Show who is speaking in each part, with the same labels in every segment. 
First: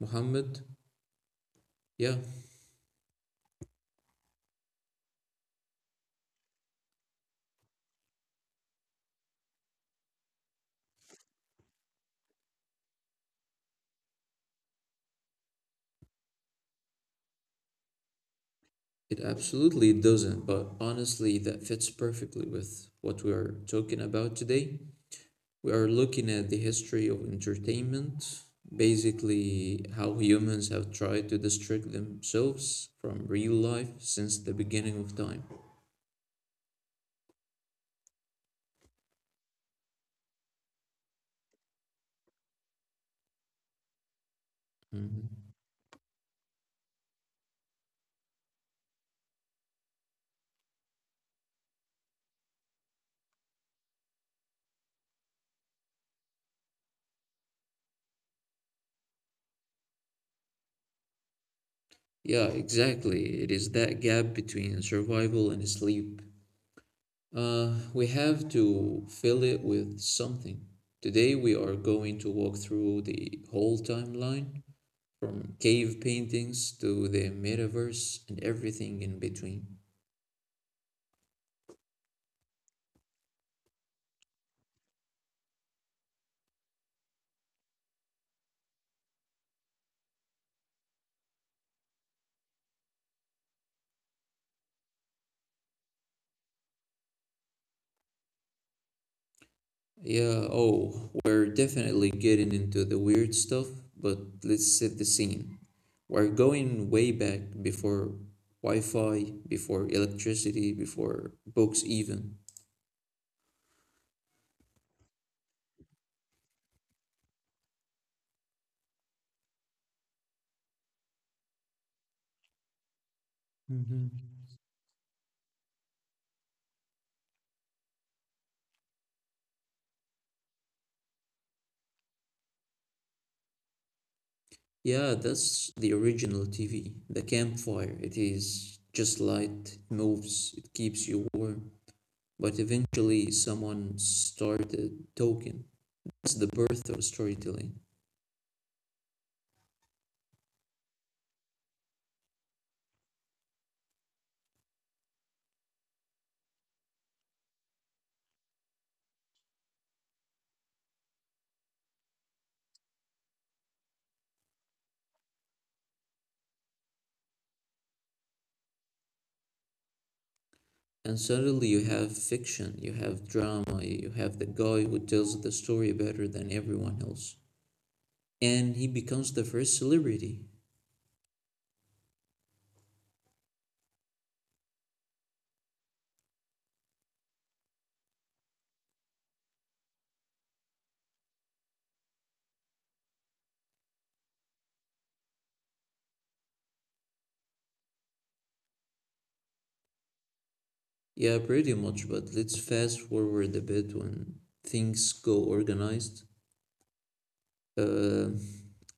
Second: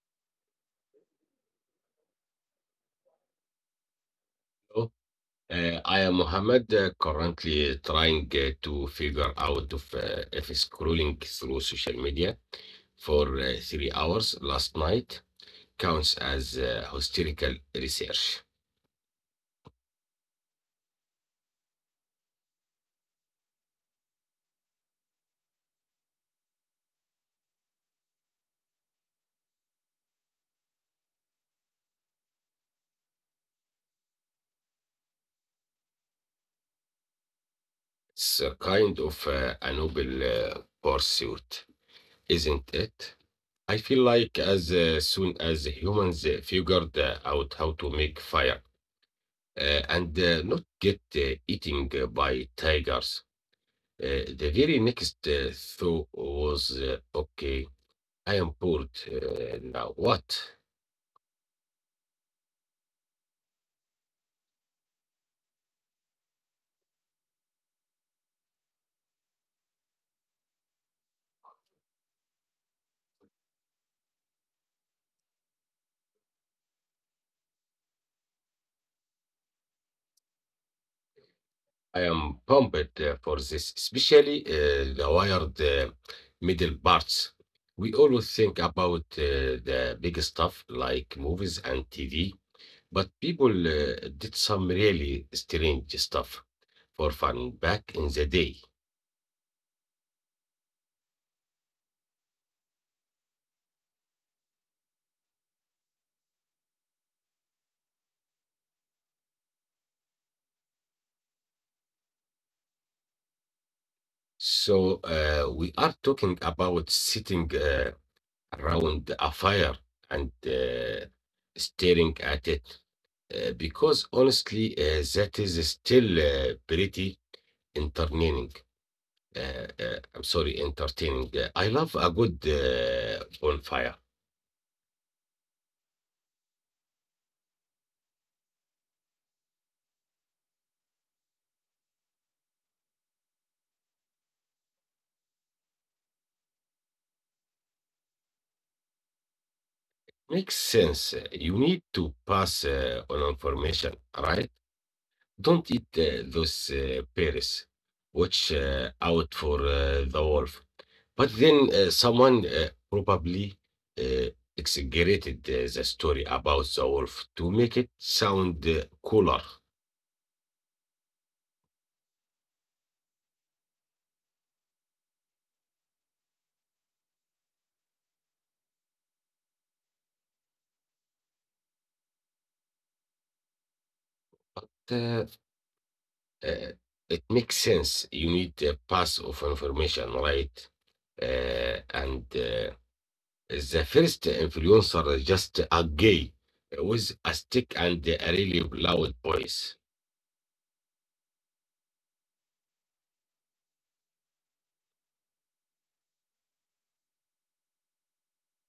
Speaker 1: Mohammed. Yeah,
Speaker 2: So, I am Mohammed, currently trying to figure out of, if scrolling through social media for 3 hours last night counts as hysterical research.
Speaker 1: it absolutely doesn't, but honestly, that fits perfectly with what we are talking about today. We are looking at the history of entertainment, basically, how humans have tried to distract themselves from real life since the beginning of time.
Speaker 2: It's a kind of a noble pursuit, isn't it? I feel like as
Speaker 1: Mhm.
Speaker 2: soon as humans figured out how to make fire and not get eaten by tigers. The very next thought was, okay, I am bored now. What?
Speaker 1: Yeah, exactly. It is that gap between survival and sleep. We have to fill it with something. Today, we are going to walk through the whole timeline from cave paintings to the metaverse and everything in between.
Speaker 2: I am pumped for this, especially the wired middle parts. We always think about the big stuff like movies and TV, but people did some really strange stuff for fun back in the day.
Speaker 1: Yeah, oh, we're definitely getting into the weird stuff, but let's set the scene. We're going way back before Wi Fi, before electricity, before books, even.
Speaker 2: So we are talking about sitting. Around a fire and staring at it. Because
Speaker 1: Hmm.
Speaker 2: honestly, that is still pretty entertaining. I'm sorry, entertaining. I love a good bonfire.
Speaker 1: Yeah, that's the original TV, the campfire. It is just light, it moves, it keeps you warm. But eventually, someone started talking. That's the birth of storytelling.
Speaker 2: Makes sense. You need to pass on information, right? Don't eat those pears. Watch out for the wolf. But then someone probably uh, exaggerated the story about the wolf to make it sound cooler.
Speaker 1: And suddenly you have fiction, you have drama, you have the guy who tells the story better than everyone else. And he becomes the first celebrity.
Speaker 2: But uh, uh, it makes sense. You need a pass of information, right? And the first influencer, just a guy with a stick and a really loud voice.
Speaker 1: Yeah, pretty much, but let's fast forward a bit when things go organized. Uh,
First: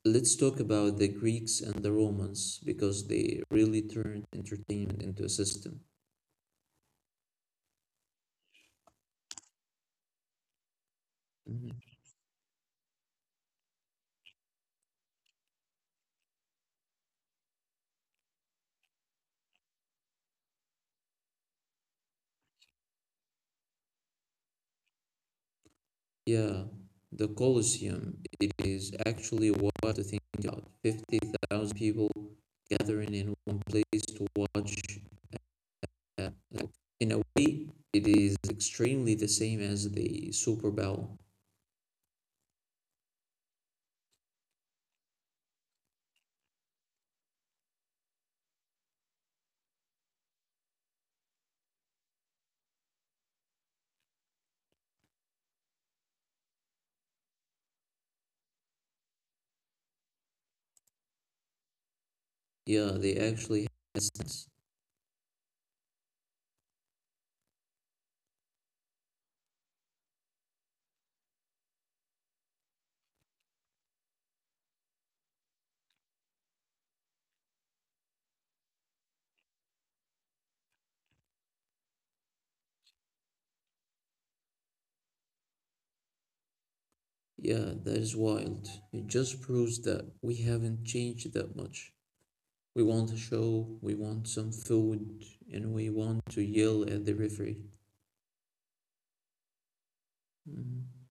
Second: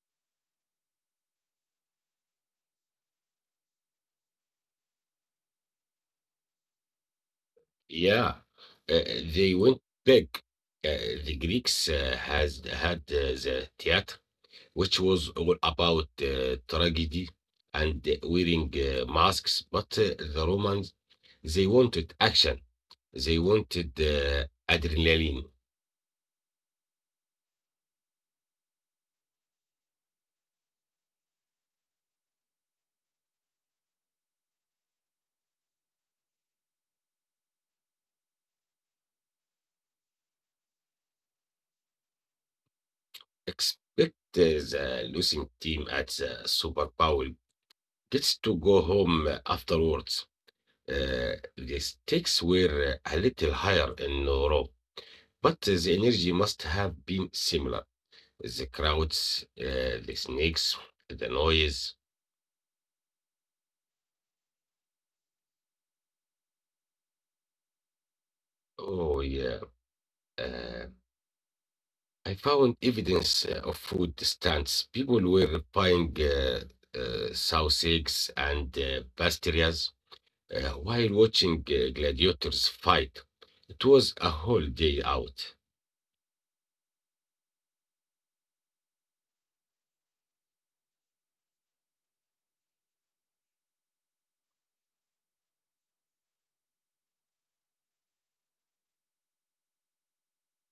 Speaker 1: let's talk about the Greeks and the Romans because they really turned entertainment into a system.
Speaker 2: Yeah, uh, they went big. The
Speaker 1: Mm-hmm.
Speaker 2: Greeks has had the theater, which was all about tragedy and wearing masks. But the Romans, they wanted action. They wanted adrenaline.
Speaker 1: Yeah, the Colosseum, it is actually wild to think about. 50,000 people gathering in one place to watch. Uh, like, in a way, it is extremely the same as the Super Bowl.
Speaker 2: Expect the losing team at the Super Bowl gets to go home afterwards. The stakes were a little higher in Europe, but the energy must have been similar. The crowds, the snakes, the noise.
Speaker 1: Yeah, they actually has sense.
Speaker 2: Oh, yeah. Uh, I found evidence of food stands. People were buying sausage and pastries while watching gladiators fight. It was a whole day out.
Speaker 1: Yeah, that is wild. It just proves that we haven't changed that much. We want a show, we want some food, and we want to yell at the referee. Mhm.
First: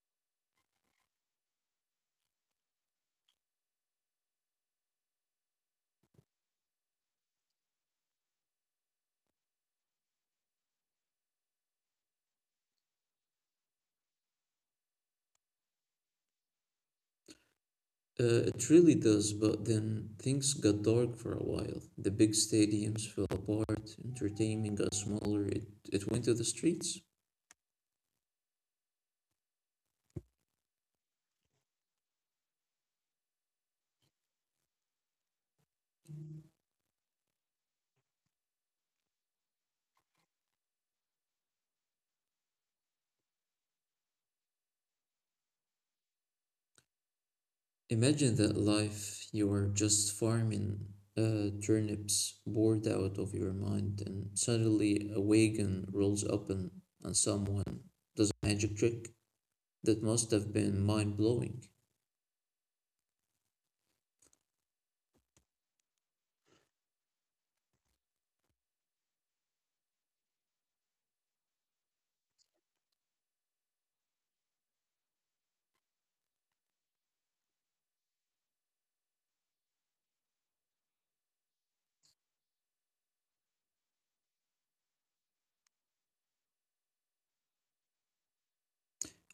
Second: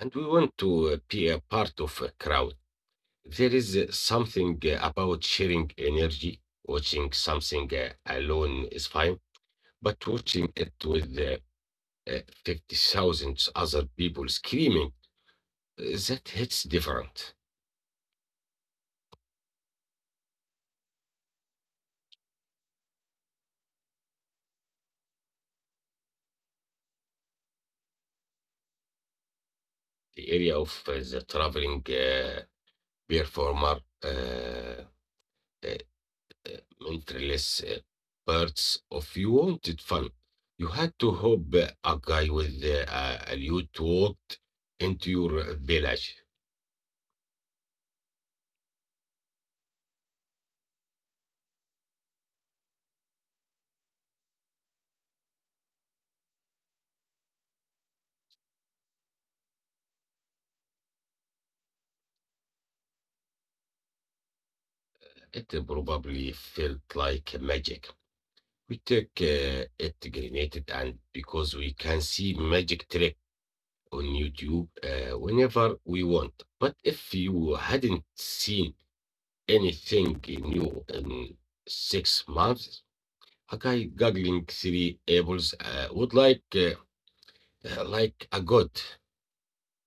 Speaker 2: And we want to be a part of a crowd. There is something about sharing energy. Watching something alone is fine, but watching it with uh, 50,000 other people screaming, that hits different.
Speaker 1: It really does, but then things got dark for a while. The big stadiums fell apart, entertainment got smaller, it went to the streets.
Speaker 2: The area of the traveling uh, performer uh, uh, uh, mentalist uh, parts of you wanted fun. You had to hope a guy with a lute walked into your village.
Speaker 1: Imagine that life. You are just farming turnips, bored out of your mind, and suddenly a wagon rolls up and someone does a magic trick that must have been mind blowing.
Speaker 2: It probably felt like magic. We took it granted, and because we can see magic trick on YouTube whenever we want. But if you hadn't seen anything new in 6 months, a guy juggling three apples would like a god.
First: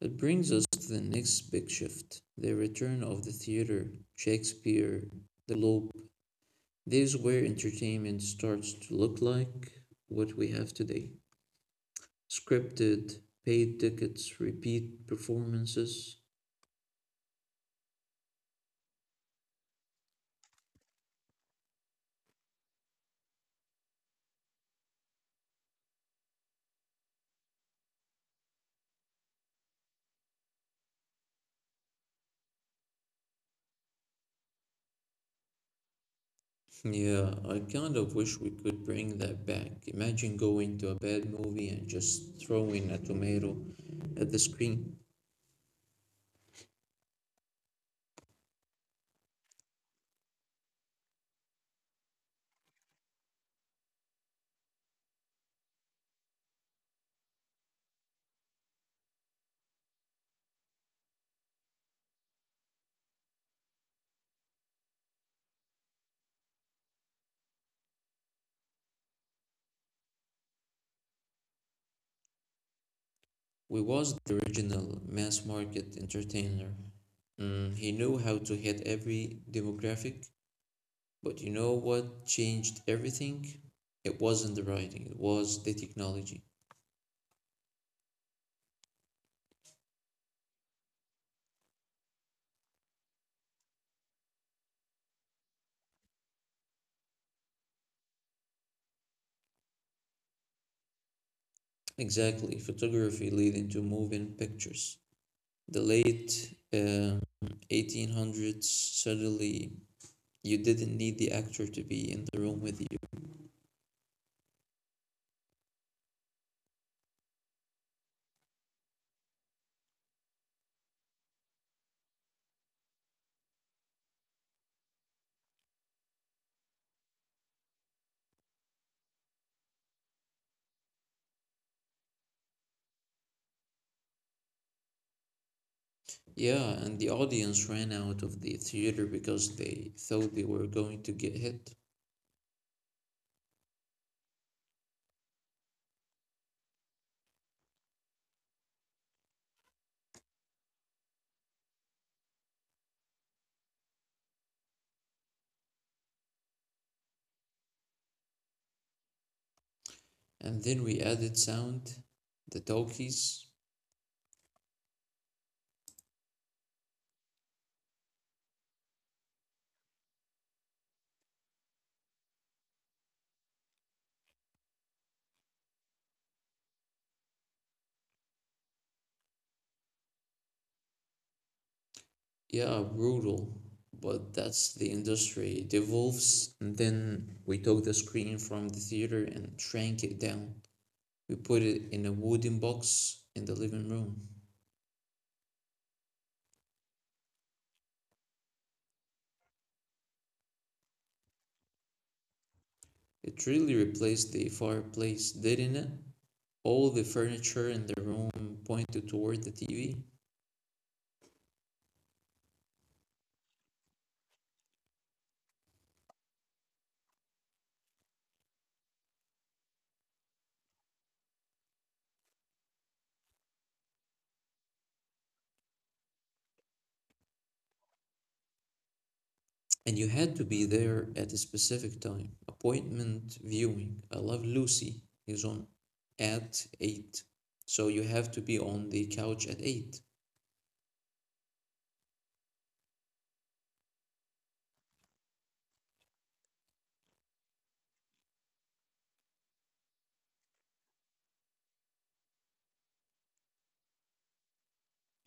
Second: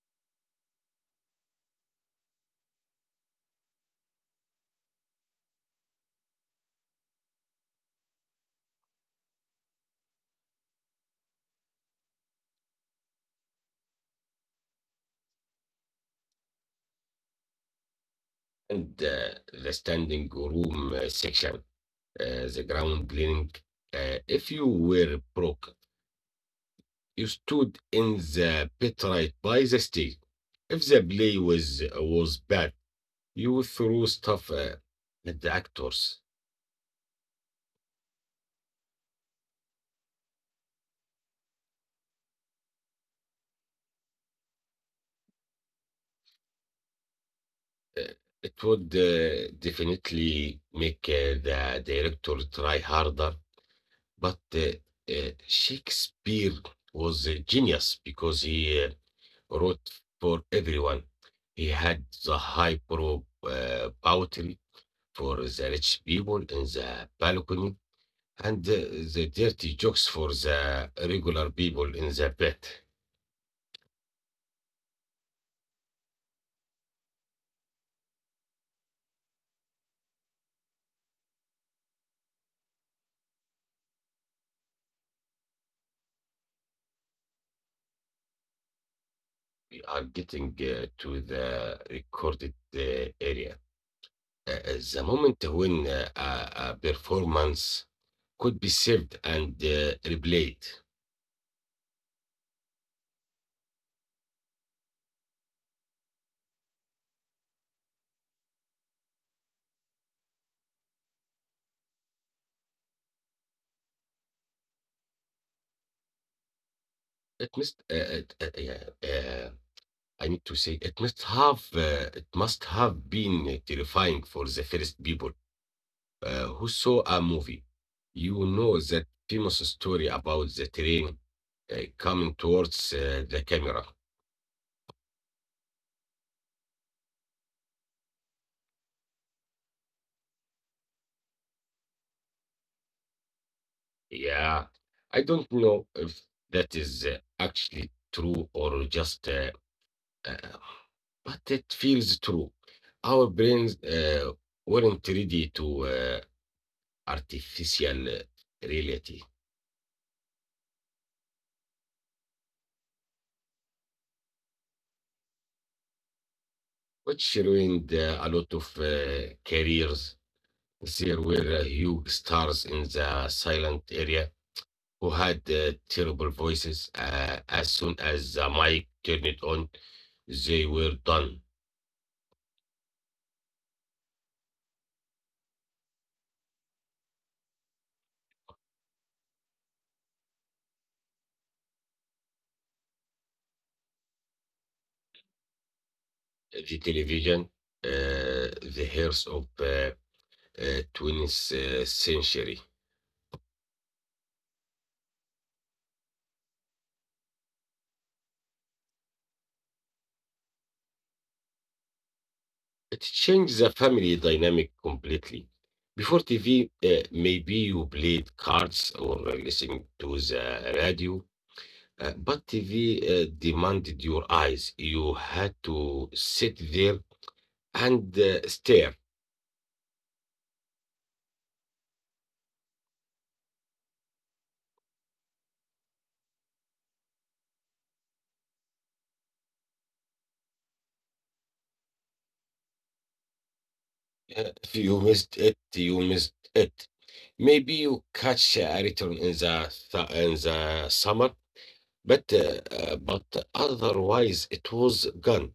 Speaker 1: It brings us to the next big shift, the return of the theater, Shakespeare, the Globe. This is where entertainment starts to look like what we have today. Scripted, paid tickets, repeat performances.
Speaker 2: And the standing room section, the ground cleaning. If you were broke, stood in the pit right by the stage. If the play was bad, you threw stuff at the actors.
Speaker 1: Yeah, I kind of wish we could bring that back. Imagine going to a bad movie and just throwing a tomato at the screen.
Speaker 2: Uh, it would definitely make the director try harder. But Shakespeare was a genius because he wrote for everyone. He had the high pro poetry for the rich people in the balcony and the dirty jokes for the regular people in the bed.
Speaker 1: We was the original mass market entertainer. Mm, he knew how to hit every demographic, but you know what changed everything? It wasn't the writing, it was the technology.
Speaker 2: We are getting to the recorded area. The moment when a performance could be saved and replayed.
Speaker 1: Exactly, photography leading to moving pictures. The late 1800s, suddenly you didn't need the actor to be in the room with you.
Speaker 2: It must. It, yeah, uh, I need to say it must have. It must have been terrifying for the first people who saw a movie. You know that famous story about the train coming towards the camera.
Speaker 1: Yeah, and the audience ran out of the theater because they thought they were going to get hit.
Speaker 2: Yeah, I don't know if that is actually true or just, uh, but it feels true. Our brains weren't ready to artificial reality,
Speaker 1: And then we added sound, the talkies.
Speaker 2: which ruined a lot of careers. There were huge stars in the silent area who had terrible voices. As soon as the mic turned it on, they were done.
Speaker 1: Yeah, brutal, but that's the industry. It evolves, and then we took the screen from the theater and shrank it down. We put it in a wooden box in the living room.
Speaker 2: The television, the heirs of the 20th century.
Speaker 1: It really replaced the fireplace, didn't it? All the furniture in the room pointed toward the TV,
Speaker 2: It changed the family dynamic completely. Before TV, maybe you played cards or listened to the radio, but TV demanded your eyes. You had to sit there and stare.
Speaker 1: and you had to be there at a specific time. Appointment viewing. I love Lucy is on at 8:00, so you have to be on the couch at 8:00.
Speaker 2: If you missed it, you missed it. Maybe you catch a return in the summer, but otherwise it was gone.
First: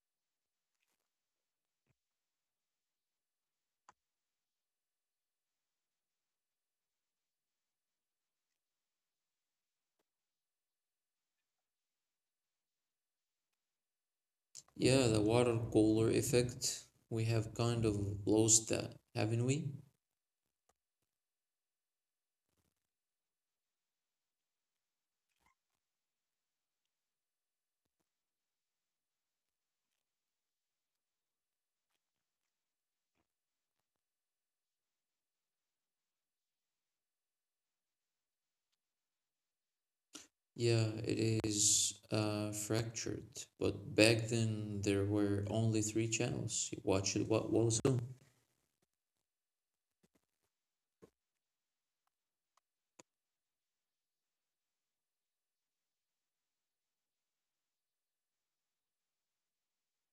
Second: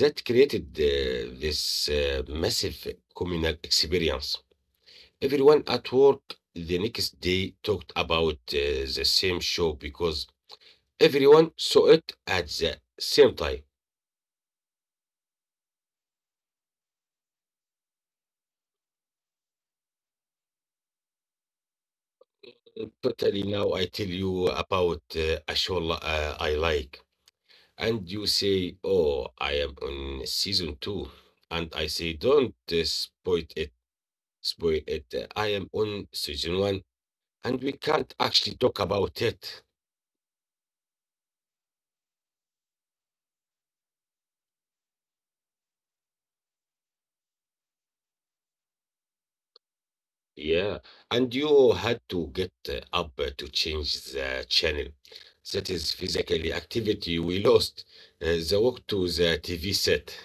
Speaker 2: That created this massive communal experience. Everyone at work the next day talked about the same show because everyone saw it at the same time.
Speaker 1: Yeah, the water cooler effect. We have kind of lost that, haven't we?
Speaker 2: Totally. Now I tell you about a show I like. And you say, "Oh, I am on season two," and I say, "Don't spoil it. I am on season one, and we can't actually talk about it."
Speaker 1: Yeah, it is fractured, but back then there were only three channels. You watched what was on.
Speaker 2: Yeah, and you had to get up to change the channel. That is physically activity we lost. The walk to the TV set.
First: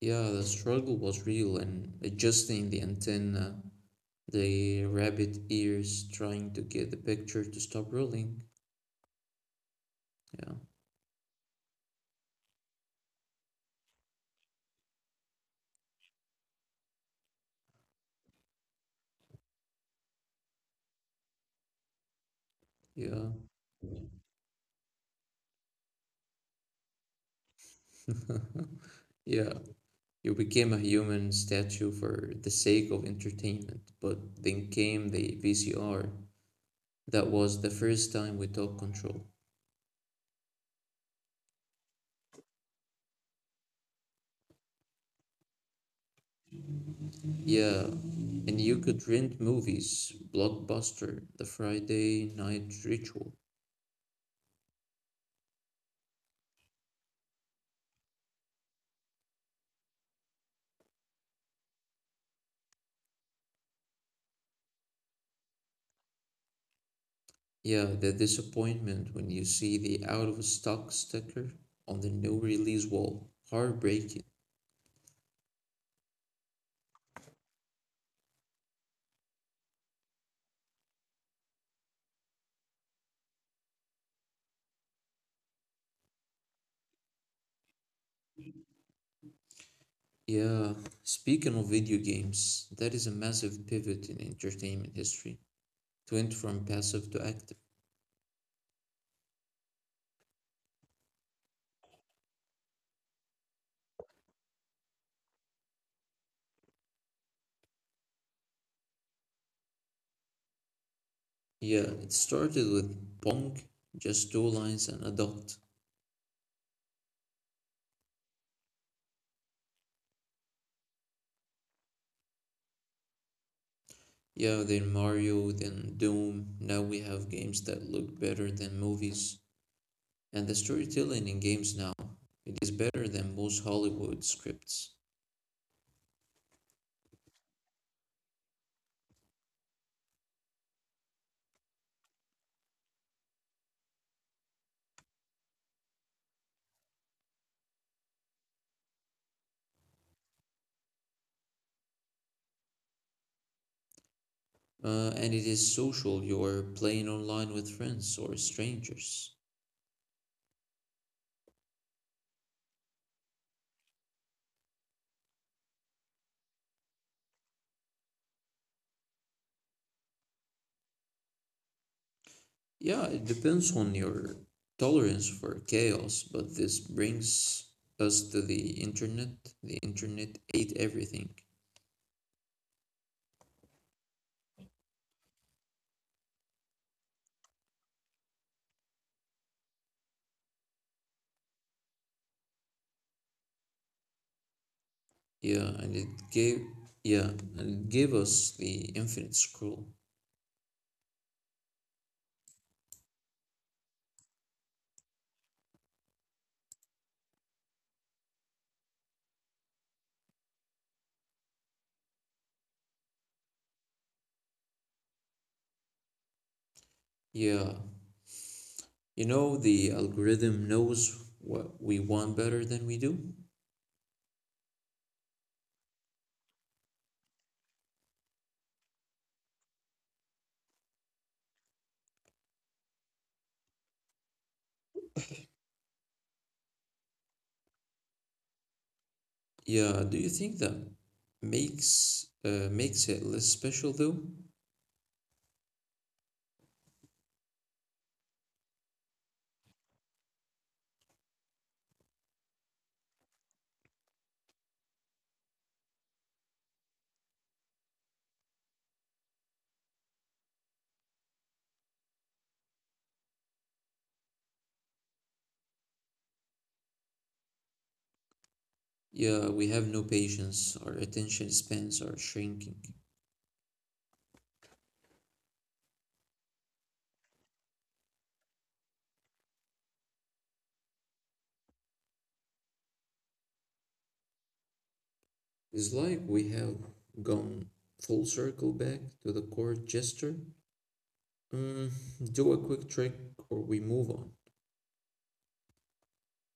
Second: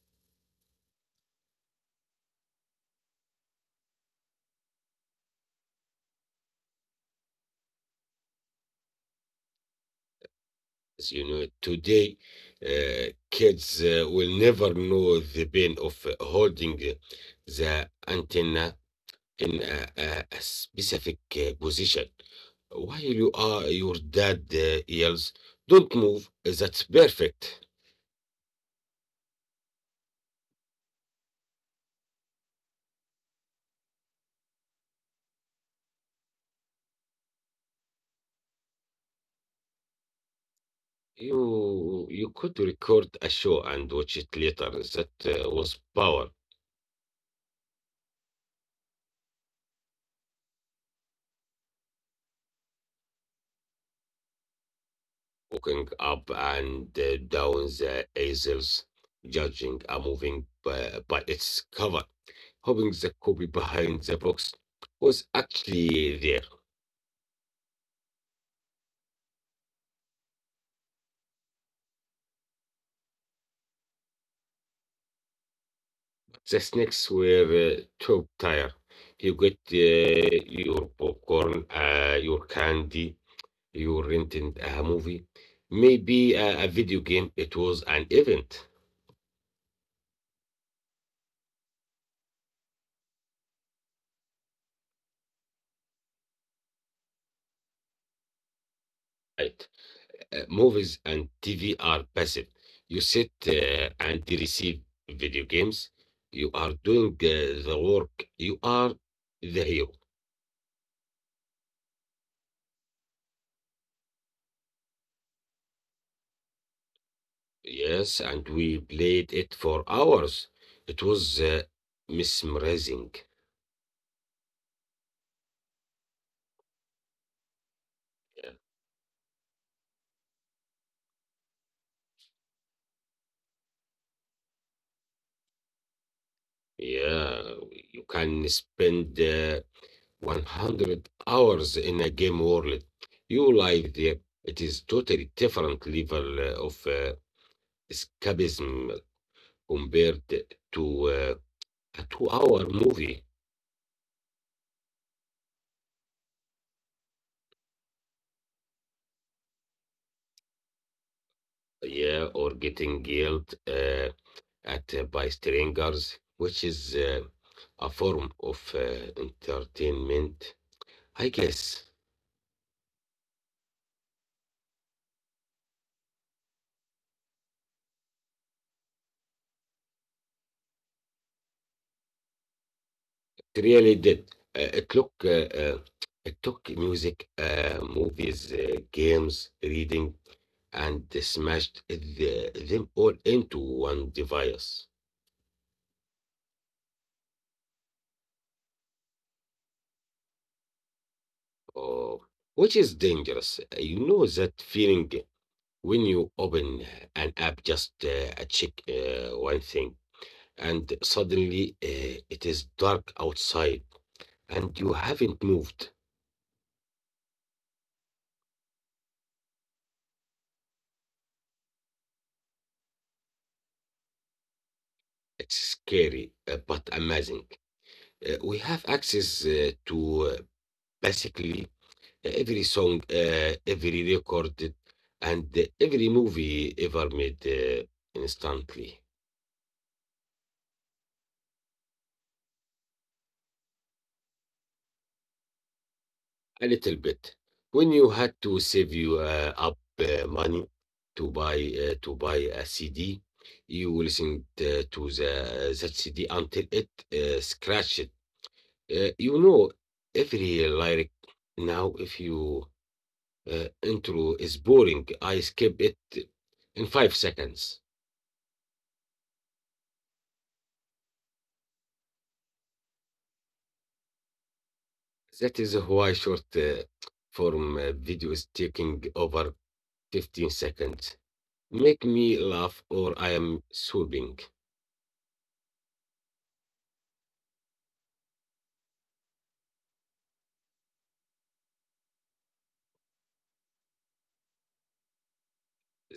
Speaker 1: Yeah, the struggle was real, and adjusting the antenna, the rabbit ears trying to get the picture to stop rolling. Yeah,
Speaker 2: As you know, today kids will never know the pain of holding the antenna in a specific position while
Speaker 1: yeah,
Speaker 2: your dad yells, "Don't move, that's perfect."
Speaker 1: yeah. You became a human statue for the sake of entertainment, but then came the VCR. That was the first time we took control.
Speaker 2: You could record a show and watch it later. That was power.
Speaker 1: Yeah, and you could rent movies, Blockbuster, The Friday Night Ritual.
Speaker 2: Walking up and down the aisles, judging a moving by its cover, hoping the copy behind the box was actually there.
Speaker 1: Yeah, the disappointment when you see the out of stock sticker on the no release wall. Heartbreaking.
Speaker 2: The snacks were top tier. You get your popcorn, your candy, you rented a movie, maybe a video game. It was an event,
Speaker 1: Yeah, speaking of video games, that is a massive pivot in entertainment history. It went from passive to active.
Speaker 2: right? Movies and TV are passive. You sit and receive video games. You are doing the work. You are the hero.
Speaker 1: Yeah, it started with Pong, just two lines and a dot.
Speaker 2: Yes, and we played it for hours. It was mesmerizing.
Speaker 1: Yeah, then Mario, then Doom. Now we have games that look better than movies, and the storytelling in games now, it is better than most Hollywood scripts.
Speaker 2: Yeah, you can spend 100 hours in a game world. You live there. It is totally different level of escapism compared to a two-hour movie.
Speaker 1: And it is social. You're playing online with friends or strangers.
Speaker 2: Yeah, or getting yelled at by strangers, which is a form of entertainment, I guess.
Speaker 1: Yeah, it depends on your tolerance for chaos, but this brings us to the internet. The internet ate everything.
Speaker 2: It really did. It took music, movies, games, reading, and smashed them all into one device.
Speaker 1: Yeah, and it gave yeah, and it gave us the infinite scroll.
Speaker 2: Oh, which is dangerous. You know that feeling when you open an app just check one thing, and suddenly it is dark outside, and you haven't moved.
Speaker 1: Yeah. You know the algorithm knows what we want better than we do.
Speaker 2: It's scary, but amazing. We have access to basically, every song, every record, and every movie ever made instantly.
Speaker 1: Yeah, do you think that makes it less special though?
Speaker 2: A little bit. When you had to save you up money to buy a CD, you listened to the that CD until it scratched. You know every lyric now. If you intro is boring, I skip it in 5 seconds.
Speaker 1: Yeah, we have no patience, our attention spans are shrinking.
Speaker 2: That is why short form videos taking over 15 seconds, make me laugh or I am sobbing.
Speaker 1: It's like we have gone full circle back to the court jester. Mm, do a quick trick or we move on.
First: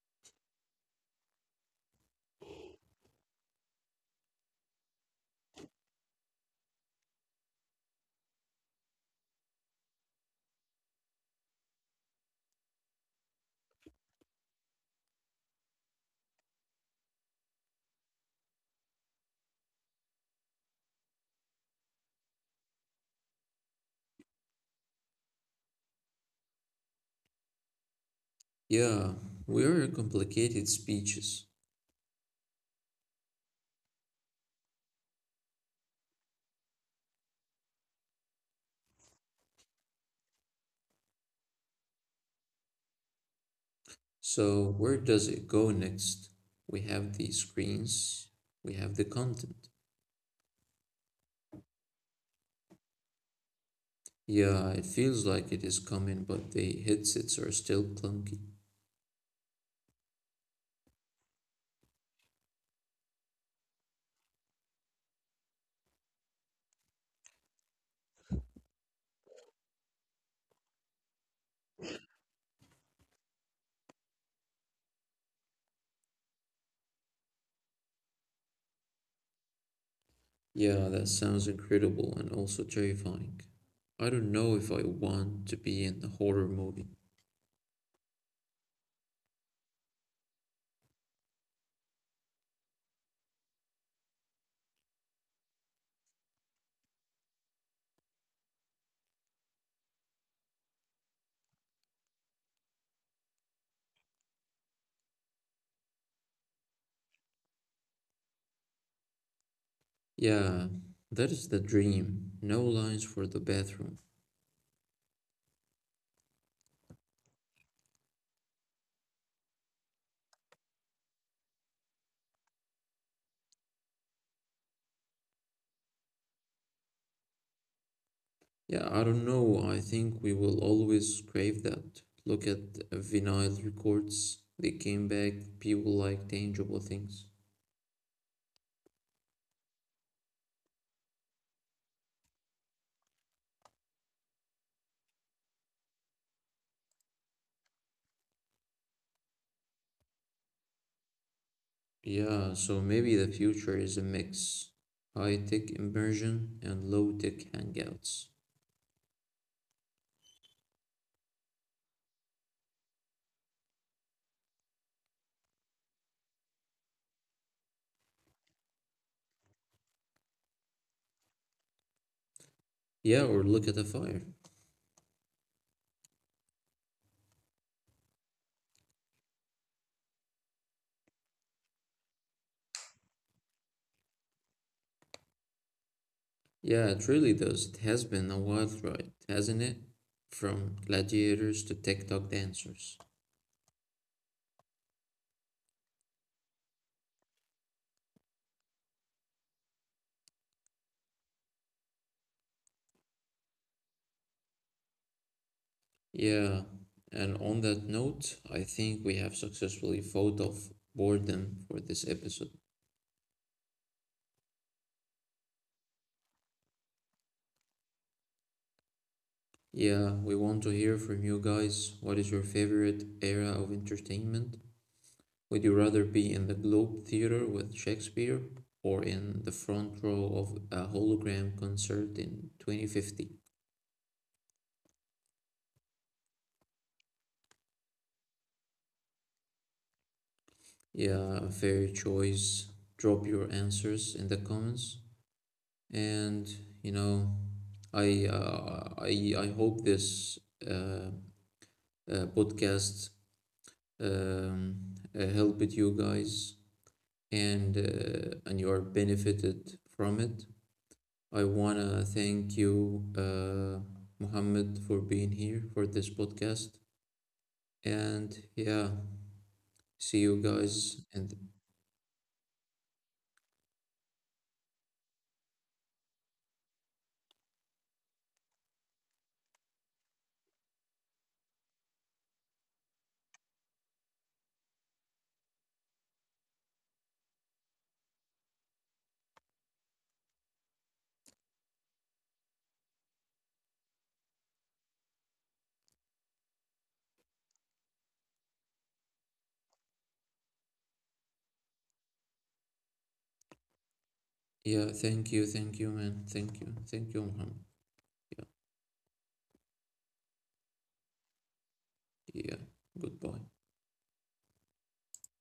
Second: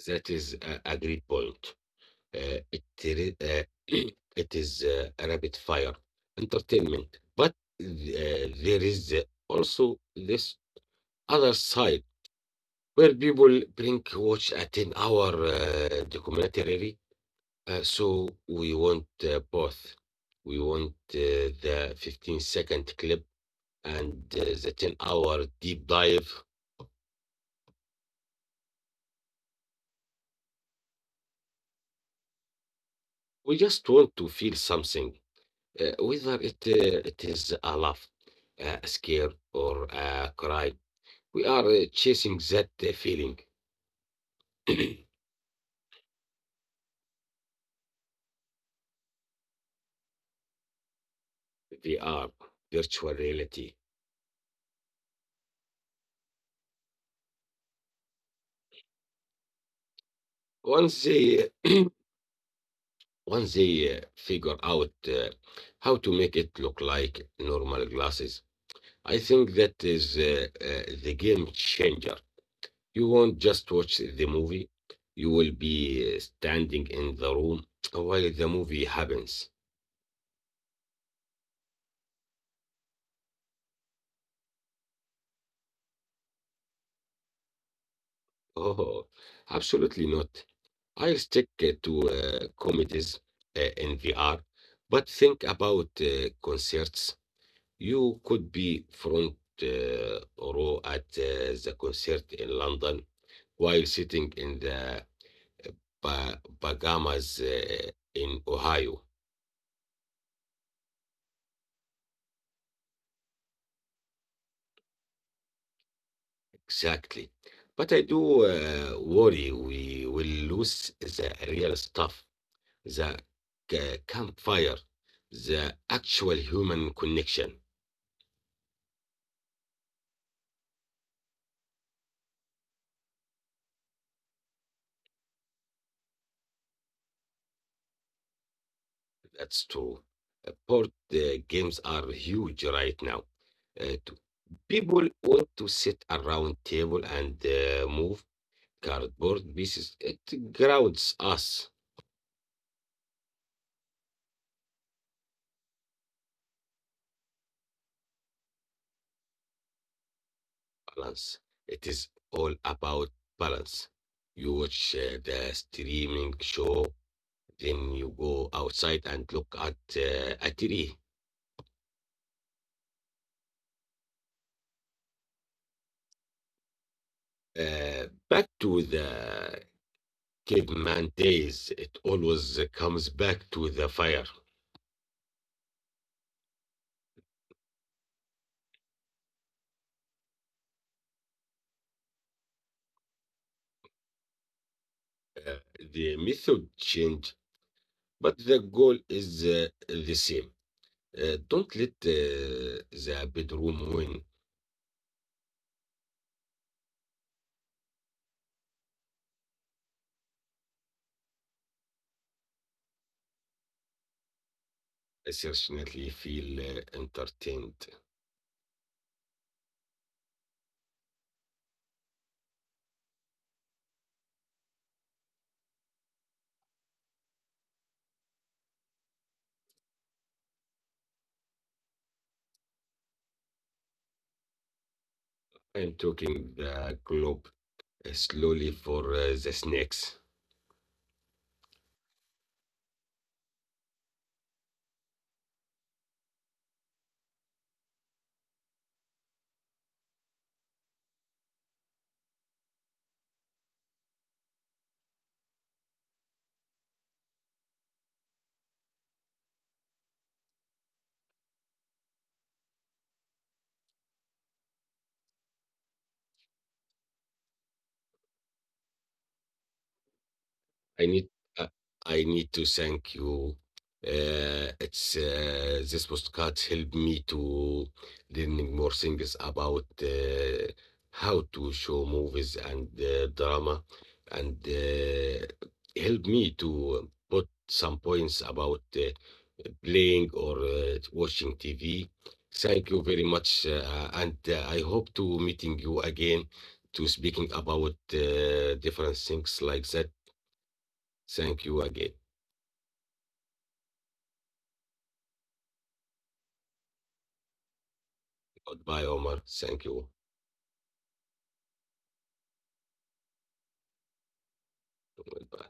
Speaker 2: That is a great point. Uh, it, re- uh, it is a rapid fire entertainment. But there is also this other side where people bring watch a 10 hour documentary. So we want both. We want the 15-second clip and the 10-hour deep dive.
Speaker 1: Yeah, we are complicated speeches.
Speaker 2: We just want to feel something, whether it is a laugh, a scare, or a cry. We are chasing that feeling.
Speaker 1: So where does it go next? We have the screens, we have the content.
Speaker 2: They are virtual reality.
Speaker 1: Yeah, it feels like it is coming, but the headsets are still clunky.
Speaker 2: Once they, once they figure out how to make it look like normal glasses, I think that is the game changer. You won't just watch the movie, you will be standing in the room while the movie happens.
Speaker 1: Yeah, that sounds incredible and also terrifying. I don't know if I want to be in a horror movie.
Speaker 2: Oh, absolutely not. I stick to comedies in VR, but think about concerts. You could be front row at the concert in London while sitting in the Bahamas in Ohio.
Speaker 1: Yeah, that is the dream. No lines for the bathroom.
Speaker 2: Exactly. But I do worry we will lose the real stuff, the campfire, the actual human connection.
Speaker 1: Yeah, I don't know. I think we will always crave that. Look at vinyl records. They came back, people like tangible things.
Speaker 2: That's true. Board games are huge right now. Uh, to- People want to sit around table and move cardboard pieces. It grounds us.
Speaker 1: Yeah, so maybe the future is a mix. High-tech immersion and low-tech hangouts.
Speaker 2: Balance. It is all about balance. You watch the streaming show, then you go outside and look at a tree.
Speaker 1: Yeah, or look at the fire.
Speaker 2: Back to the caveman days, it always comes back to the fire.
Speaker 1: Yeah, it really does. It has been a wild ride, hasn't it? From gladiators to TikTok dancers.
Speaker 2: Uh, the method change, but the goal is the same. Don't let the bedroom win.
Speaker 1: Yeah, and on that note, I think we have successfully fought off boredom for this episode.
Speaker 2: I certainly feel entertained.
Speaker 1: Yeah, we want to hear from you guys. What is your favorite era of entertainment? Would you rather be in the Globe Theatre with Shakespeare or in the front row of a hologram concert in 2050?
Speaker 2: I'm talking the globe slowly for the snakes.
Speaker 1: Yeah, fair choice. Drop your answers in the comments. And you know, I I hope this uh, podcast um, helped you guys and you are benefited from it. I want to thank you, Muhammad, for being here for this podcast. And yeah, see you
Speaker 2: I
Speaker 1: guys.
Speaker 2: need
Speaker 1: And
Speaker 2: uh, I need to thank you. It's this postcard helped me to learning more things about how to show movies and drama, and help me to put some points about playing or watching TV. Thank you very much, and I hope to meeting you again to speaking about different things like that. Thank you again.
Speaker 1: yeah, thank you, man. Thank you, Muhammad. Yeah,
Speaker 2: Goodbye, Omar. Thank you.
Speaker 1: yeah. Goodbye.
Speaker 2: Goodbye.